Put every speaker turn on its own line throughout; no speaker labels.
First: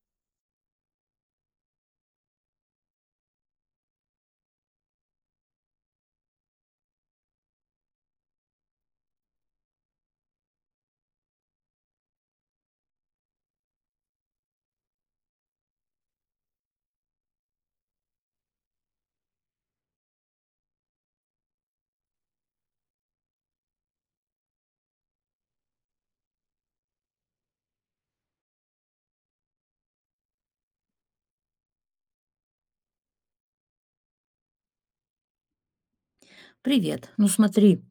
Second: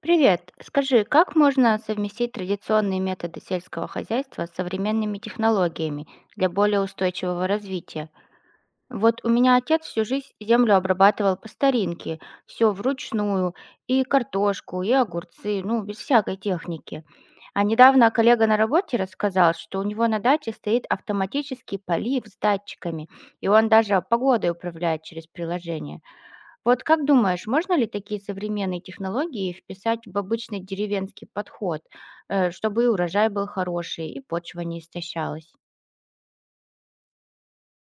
Привет. Скажи, как можно совместить традиционные методы сельского хозяйства с современными технологиями для более устойчивого развития? Вот у меня отец всю жизнь землю обрабатывал по старинке, все вручную, и картошку, и огурцы, ну, без всякой техники. А недавно коллега на работе рассказал, что у него на даче стоит автоматический полив с датчиками, и он даже погодой управляет через приложение. Вот как думаешь, можно ли такие современные технологии вписать в обычный деревенский подход, чтобы и урожай был хороший, и почва не истощалась?
Привет. Ну смотри,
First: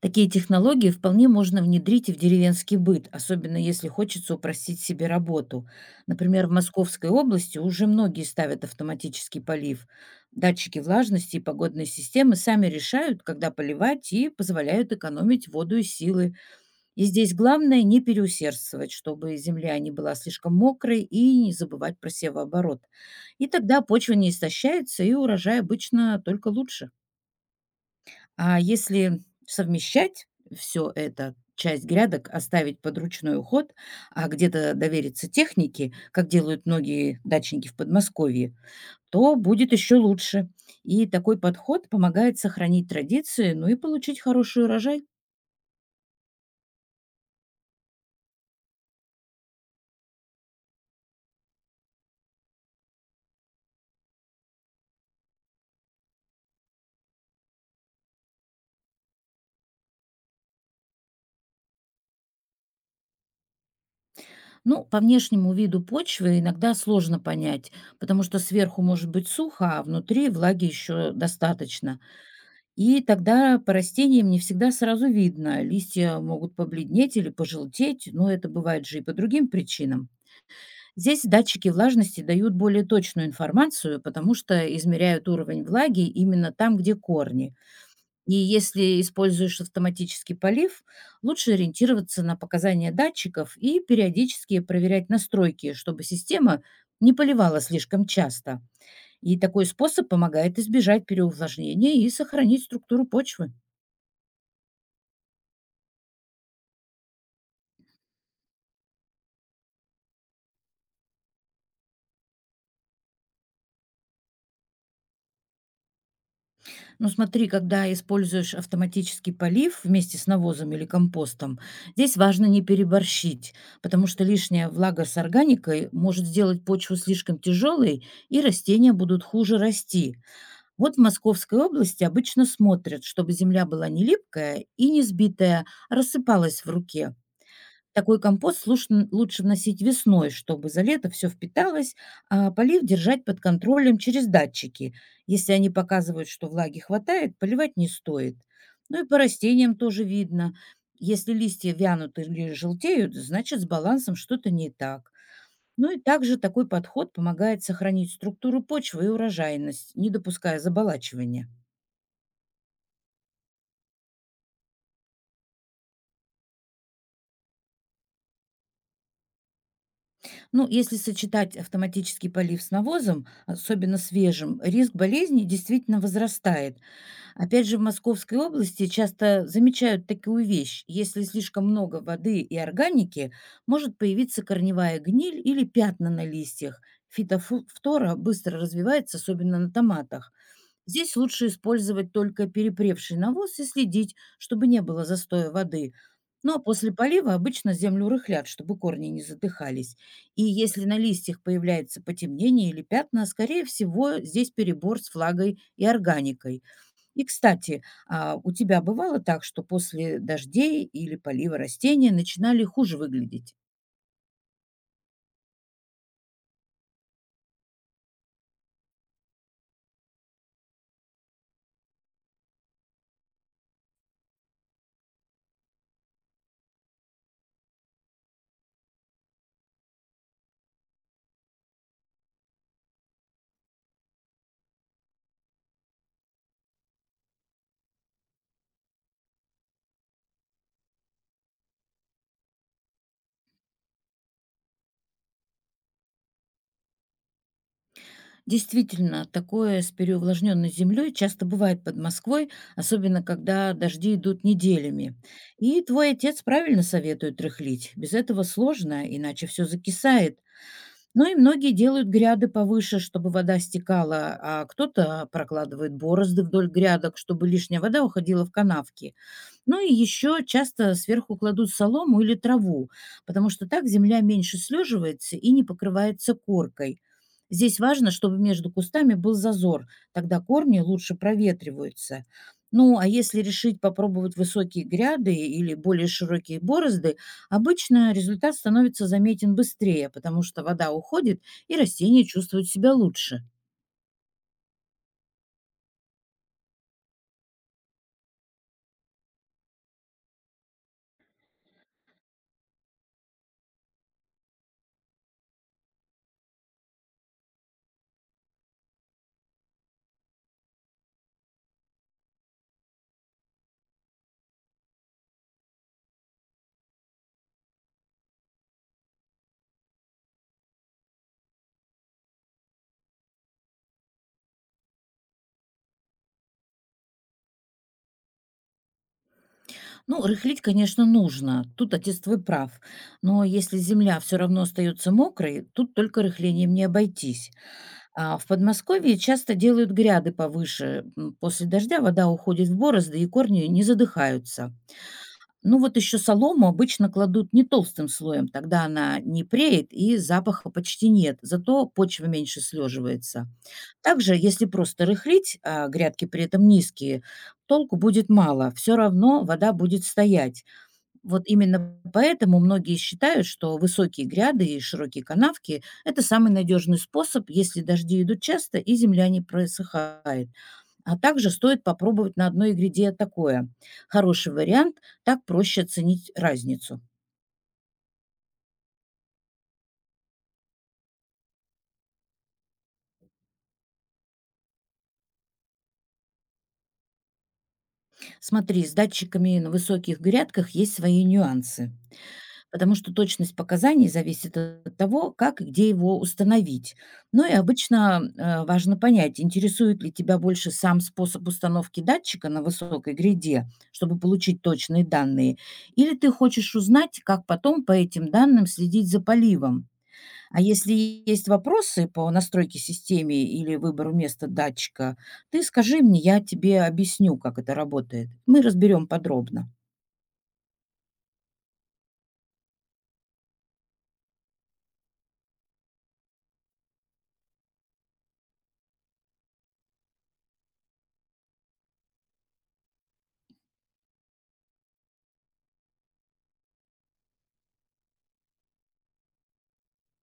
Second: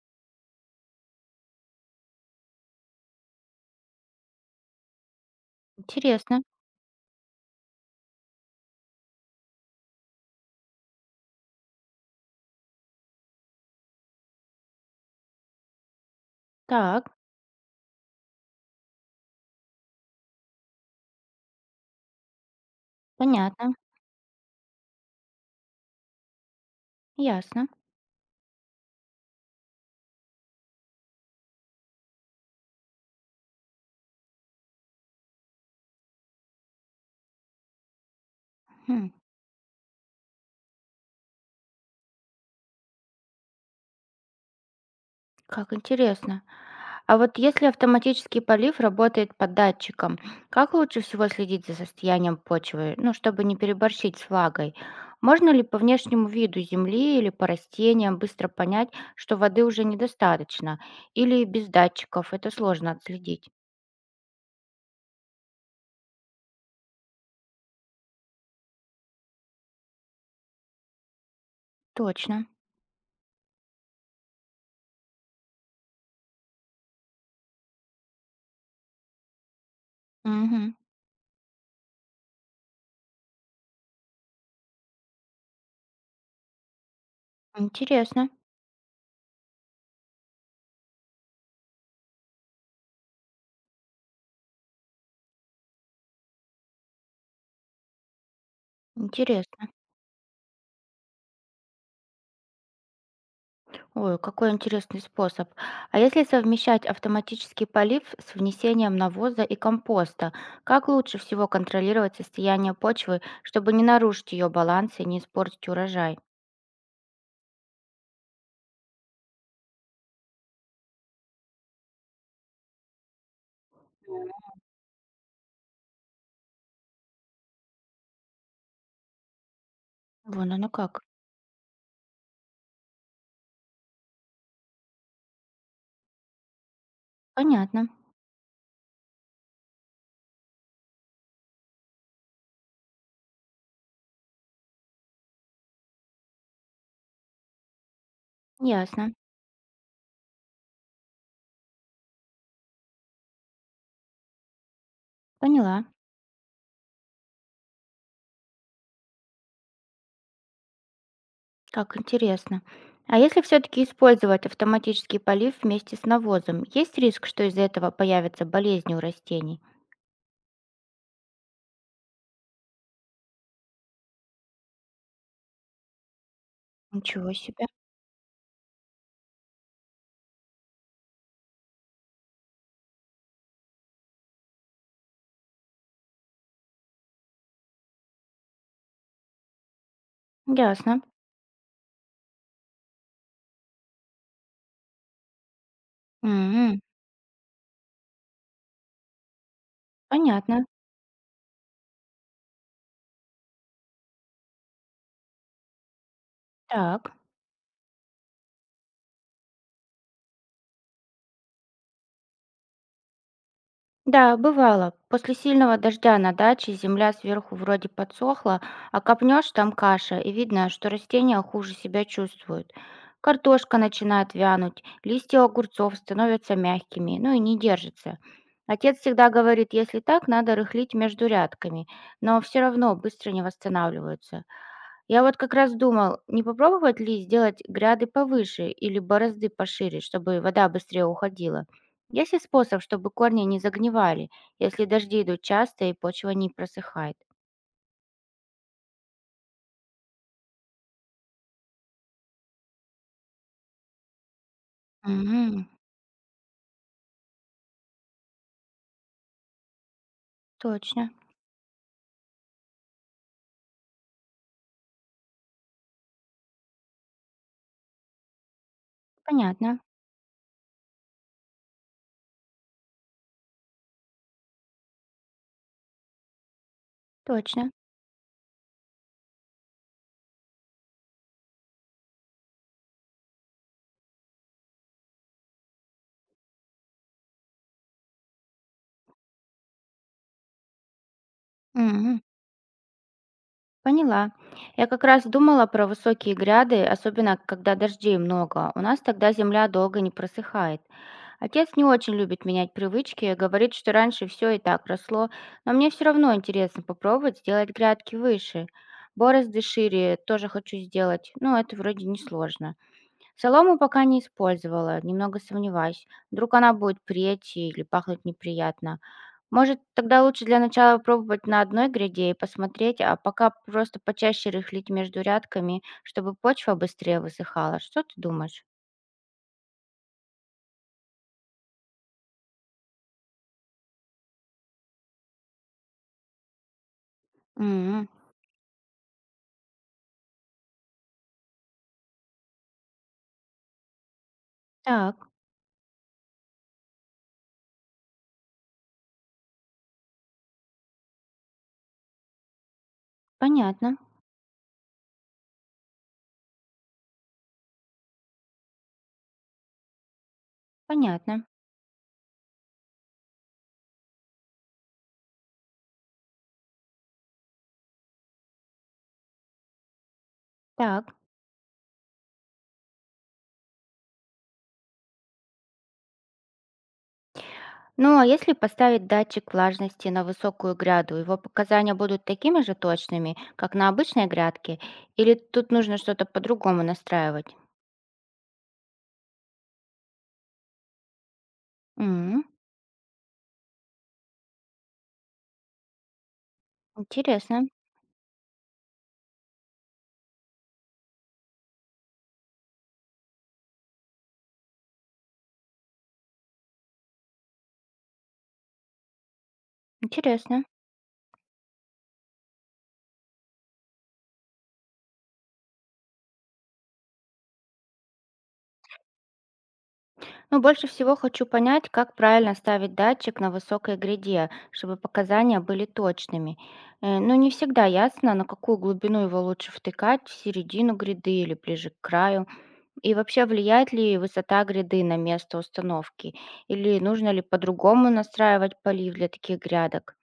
такие технологии вполне можно внедрить и в деревенский быт, особенно если хочется упростить себе работу.
Интересно.
Например, в Московской области уже многие ставят автоматический полив. Датчики влажности и погодные системы сами решают, когда поливать, и позволяют экономить воду и силы. И
Так,
здесь главное не переусердствовать, чтобы земля не была слишком мокрой, и не забывать про севооборот. И
понятно,
тогда почва не истощается, и урожай обычно только лучше.
ясно.
А если совмещать все это, часть грядок оставить под ручной уход, а где-то довериться технике, как делают многие дачники в Подмосковье,
Хм.
то будет еще лучше. И такой подход помогает сохранить традиции, ну и получить хороший урожай.
Как интересно. А вот если автоматический полив работает по датчикам, как лучше всего следить за состоянием почвы, ну, чтобы не переборщить с влагой? Можно ли по внешнему виду земли или по растениям быстро понять, что воды уже недостаточно? Или без датчиков это сложно отследить?
Ну, по внешнему виду почвы иногда сложно понять, потому что сверху может быть сухо, а внутри влаги еще достаточно.
Точно.
И тогда по растениям не всегда сразу видно. Листья могут побледнеть или пожелтеть, но это бывает же и по другим причинам.
Мгм.
Здесь датчики влажности дают более точную информацию, потому что измеряют уровень влаги именно там, где корни.
Интересно.
И если используешь автоматический полив, лучше ориентироваться на показания датчиков и периодически проверять настройки, чтобы система не поливала слишком часто. И такой
Интересно.
способ помогает избежать переувлажнения и сохранить структуру почвы.
Ой, какой интересный способ. А если совмещать автоматический полив с внесением навоза и компоста, как лучше всего контролировать состояние почвы, чтобы не нарушить ее баланс и не испортить урожай?
Ну смотри, когда используешь автоматический полив вместе с навозом или компостом, здесь важно не переборщить, потому что лишняя влага с органикой может сделать почву слишком тяжелой, и растения будут хуже расти.
Вон оно
Вот в
как.
Московской области обычно смотрят, чтобы земля была не липкая и не сбитая, а рассыпалась в руке.
Понятно.
Такой компост слушн лучше вносить весной, чтобы за лето все впиталось, а полив держать под контролем через датчики. Если они показывают, что влаги хватает, поливать не стоит. Ну и
Ясно.
по растениям тоже видно. Если листья вянут или желтеют, значит с балансом что-то не так.
Поняла.
Ну и также такой подход помогает сохранить структуру почвы и урожайность, не допуская заболачивания.
Как интересно. А если все-таки использовать автоматический полив вместе с навозом, есть риск, что из-за этого появятся болезни у растений?
Ну, если сочетать автоматический полив с навозом, особенно свежим, риск болезней действительно возрастает.
Ничего себе.
Опять же, в Московской области часто замечают такую вещь. Если слишком много воды и органики, может появиться корневая гниль или пятна на листьях. Фитофтора быстро развивается, особенно на томатах.
Ясно.
Здесь лучше использовать только перепревший навоз и следить, чтобы не было застоя воды. Но
М.
после полива обычно землю рыхлят, чтобы корни не задыхались. И
Понятно.
если на листьях появляется потемнение или пятна, скорее всего, здесь перебор с флагой и органикой.
Так.
И, кстати, у тебя бывало так, что после дождей или полива растения начинали хуже выглядеть?
Да, бывало. После сильного дождя на даче земля сверху вроде подсохла, а копнешь там каша, и видно, что растения хуже себя чувствуют. Картошка начинает вянуть, листья огурцов становятся мягкими, ну и не держатся. Отец всегда говорит, если так, надо рыхлить между рядками, но все равно быстро не восстанавливаются. Я вот как раз думал, не попробовать ли сделать гряды повыше или борозды пошире, чтобы вода быстрее уходила. Есть ли способ, чтобы корни не загнивали, если дожди идут часто и почва не просыхает?
Действительно, такое с переувлажненной землей часто бывает под Москвой, особенно когда дожди идут неделями.
Мгм.
И твой отец правильно советует рыхлить. Без этого сложно, иначе все закисает.
Точно,
Но и многие делают гряды повыше, чтобы вода стекала, а кто-то прокладывает борозды вдоль грядок, чтобы лишняя вода уходила в канавки.
понятно,
Ну и еще часто сверху кладут солому или траву, потому что так земля меньше слеживается и не покрывается коркой.
точно.
Здесь важно, чтобы между кустами был зазор, тогда корни лучше проветриваются. Ну, а если решить попробовать высокие гряды или более широкие борозды, обычно результат становится заметен быстрее, потому что вода уходит и
Мгм.
растения чувствуют себя лучше.
Поняла. Я как раз думала про высокие гряды, особенно когда дождей много. У нас тогда земля долго не просыхает. Отец не очень любит менять привычки, говорит, что раньше все и так росло, но мне все равно интересно попробовать сделать грядки выше. Борозды шире тоже хочу сделать, но это вроде не сложно. Солому пока не использовала, немного сомневаюсь. Вдруг она будет преть или пахнуть неприятно. Может, тогда лучше для начала пробовать на одной гряде и посмотреть, а пока просто почаще рыхлить между рядками, чтобы почва быстрее высыхала. Что ты думаешь?
Ну, рыхлить, конечно, нужно. Тут отец твой прав. Но если земля все равно остается мокрой, тут только рыхлением не обойтись.
М.
А в Подмосковье часто делают гряды повыше. После дождя вода уходит в борозды, и корни не задыхаются.
Так,
Ну вот еще солому обычно кладут не толстым слоем, тогда она не преет и запаха почти нет, зато почва меньше слеживается.
понятно.
Также, если просто рыхлить, а грядки при этом низкие, толку будет мало, все равно вода будет стоять. Вот
Понятно.
именно поэтому многие считают, что высокие гряды и широкие канавки – это самый надежный способ, если дожди идут часто и земля не просыхает.
Так.
А также стоит попробовать на одной гряде такое. Хороший вариант, так проще оценить разницу.
Ну а если поставить датчик влажности на высокую гряду, его показания будут такими же точными, как на обычной грядке, или тут нужно что-то по-другому настраивать?
Смотри, с датчиками на высоких грядках есть свои нюансы.
М.
Потому что точность показаний зависит от того, как и где его установить. Ну и
Интересно,
обычно важно понять, интересует ли тебя больше сам способ установки датчика на высокой гряде, чтобы получить точные данные, или ты хочешь узнать, как потом по этим данным следить за поливом. А
интересно.
если есть вопросы по настройке системы или выбору места датчика, ты скажи мне, я тебе объясню, как это работает. Мы разберем подробно.
Но больше всего хочу понять, как правильно ставить датчик на высокой гряде, чтобы показания были точными. Ну, не всегда ясно, на какую глубину его лучше втыкать, в середину гряды или ближе к краю. И вообще, влияет ли высота гряды на место установки? Или нужно ли по-другому настраивать полив для таких грядок?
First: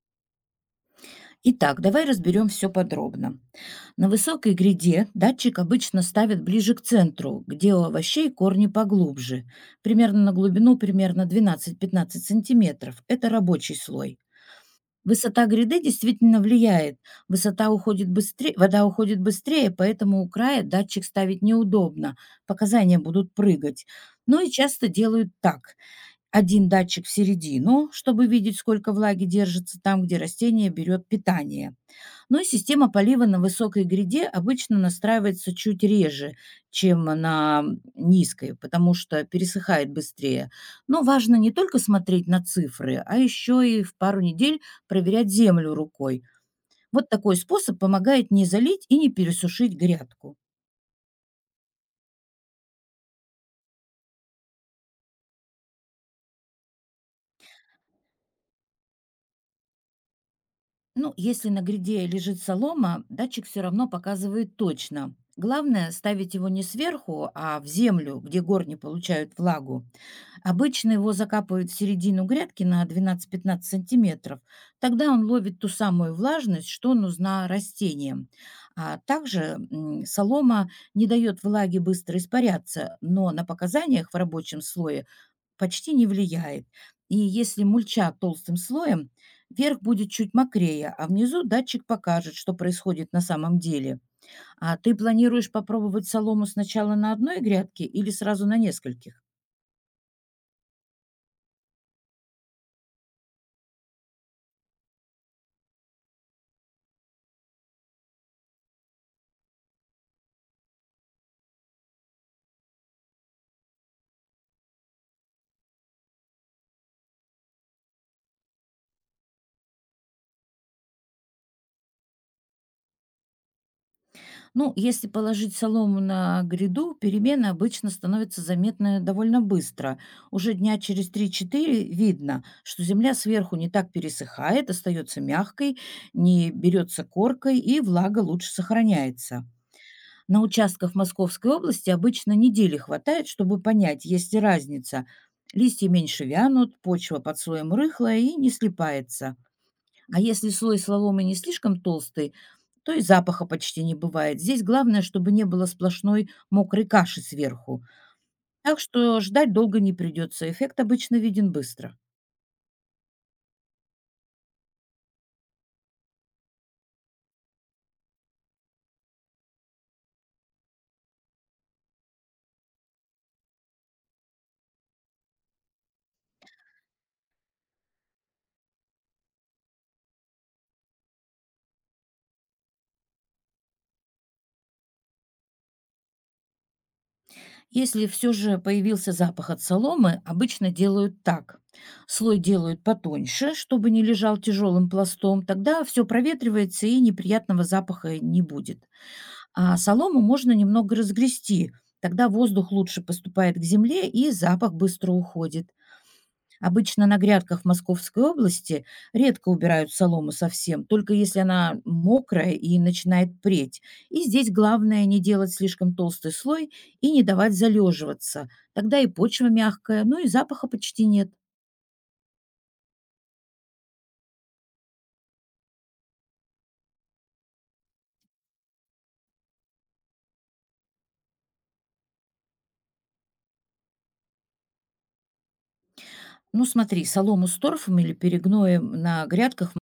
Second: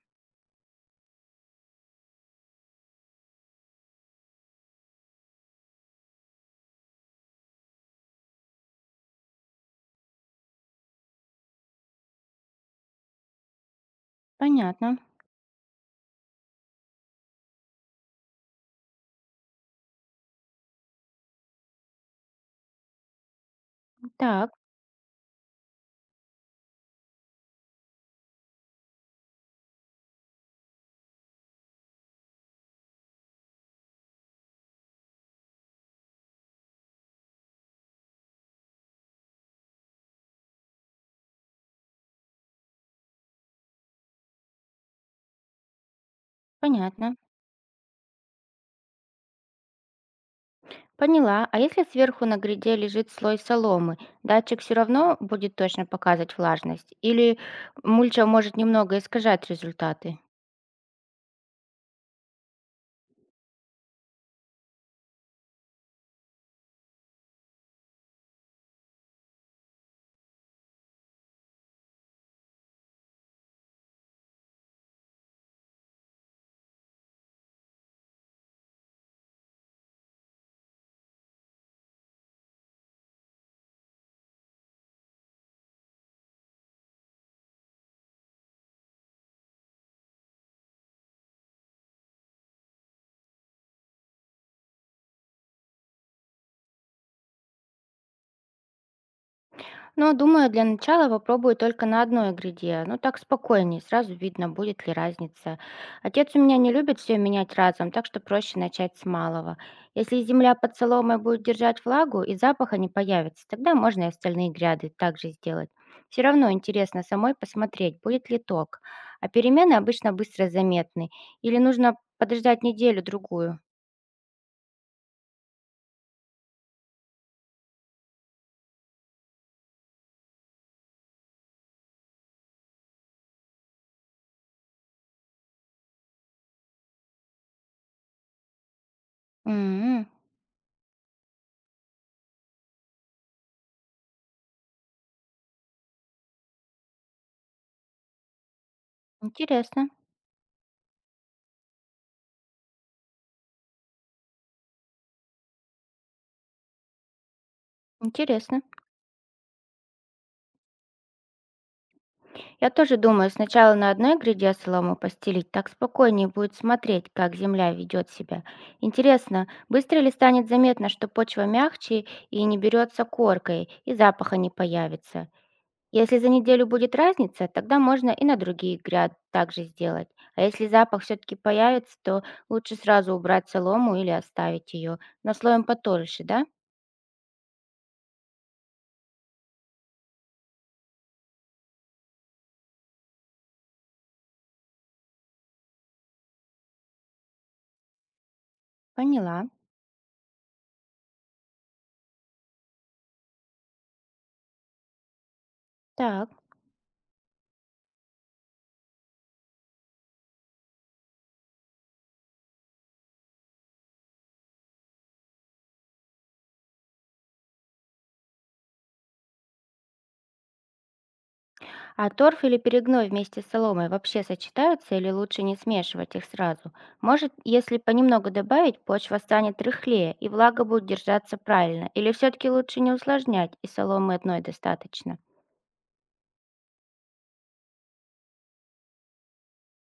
Итак, давай разберем все подробно. На высокой гряде датчик обычно ставят ближе к центру, где у овощей корни поглубже, примерно на глубину примерно 12-15 сантиметров. Это рабочий слой.
Понятно.
Высота гряды действительно влияет. Высота уходит быстрее, вода уходит быстрее, поэтому у края датчик ставить неудобно. Показания будут прыгать. Ну и
Так,
часто делают так. Один датчик в середину, чтобы видеть, сколько влаги держится там, где растение берет питание. Ну и система полива на высокой гряде обычно настраивается чуть реже, чем на низкой, потому что пересыхает быстрее. Но важно не только смотреть на цифры, а еще и в пару недель проверять землю рукой. Вот
понятно.
такой способ помогает не залить и не пересушить грядку.
Поняла. А если сверху на гряде лежит слой соломы, датчик все равно будет точно показывать влажность? Или мульча может немного искажать результаты?
Ну, если на гряде лежит солома, датчик все равно показывает точно. Главное – ставить его не сверху, а в землю, где корни получают влагу. Обычно его закапывают в середину грядки на 12-15 сантиметров. Тогда он ловит ту самую влажность, что нужна растениям. А также солома не дает влаге быстро испаряться, но на показаниях в рабочем слое почти не влияет. И если мульча толстым слоем, верх будет чуть мокрее, а внизу датчик покажет, что происходит на самом деле. А ты планируешь попробовать солому сначала на одной грядке или сразу на нескольких?
Но, думаю, для начала попробую только на одной гряде. Ну, так спокойнее, сразу видно, будет ли разница. Отец у меня не любит все менять разом, так что проще начать с малого. Если земля под соломой будет держать влагу и запаха не появится, тогда можно и остальные гряды также сделать. Все равно интересно самой посмотреть, будет ли ток. А перемены обычно быстро заметны. Или нужно подождать неделю-другую.
Ну, если положить солому на гряду, перемены обычно становятся заметны довольно быстро. Уже дня через три-четыре видно, что земля сверху не так пересыхает, остается мягкой, не берется коркой и влага лучше сохраняется.
М.
На участках Московской области обычно недели хватает, чтобы понять, есть ли разница. Листья меньше вянут, почва под слоем рыхлая и не слипается.
Интересно,
А если слой соломы не слишком толстый, то и запаха почти не бывает. Здесь главное, чтобы не было сплошной мокрой каши сверху.
интересно.
Так что ждать долго не придется. Эффект обычно виден быстро.
Я тоже думаю, сначала на одной гряде солому постелить, так спокойнее будет смотреть, как земля ведет себя. Интересно, быстро ли станет заметно, что почва мягче и не берется коркой, и запаха не появится? Если за неделю будет разница, тогда можно и на другие гряд также сделать. А если запах все-таки появится, то лучше сразу убрать солому или оставить ее на слоем потолще, да?
Если все же появился запах от соломы, обычно делают так. Слой делают потоньше, чтобы не лежал тяжелым пластом. Тогда все проветривается и неприятного запаха не будет.
Поняла.
А солому можно немного разгрести. Тогда воздух лучше поступает к земле и запах быстро уходит.
Так.
Обычно на грядках Московской области редко убирают солому совсем, только если она мокрая и начинает преть. И здесь главное не делать слишком толстый слой и не давать залеживаться. Тогда и почва мягкая, ну и запаха почти нет.
А торф или перегной вместе с соломой вообще сочетаются или лучше не смешивать их сразу? Может, если понемногу добавить, почва станет рыхлее и влага будет держаться правильно? Или все-таки лучше не усложнять и соломы одной достаточно?
Ну смотри, солому с торфом или перегноем на грядках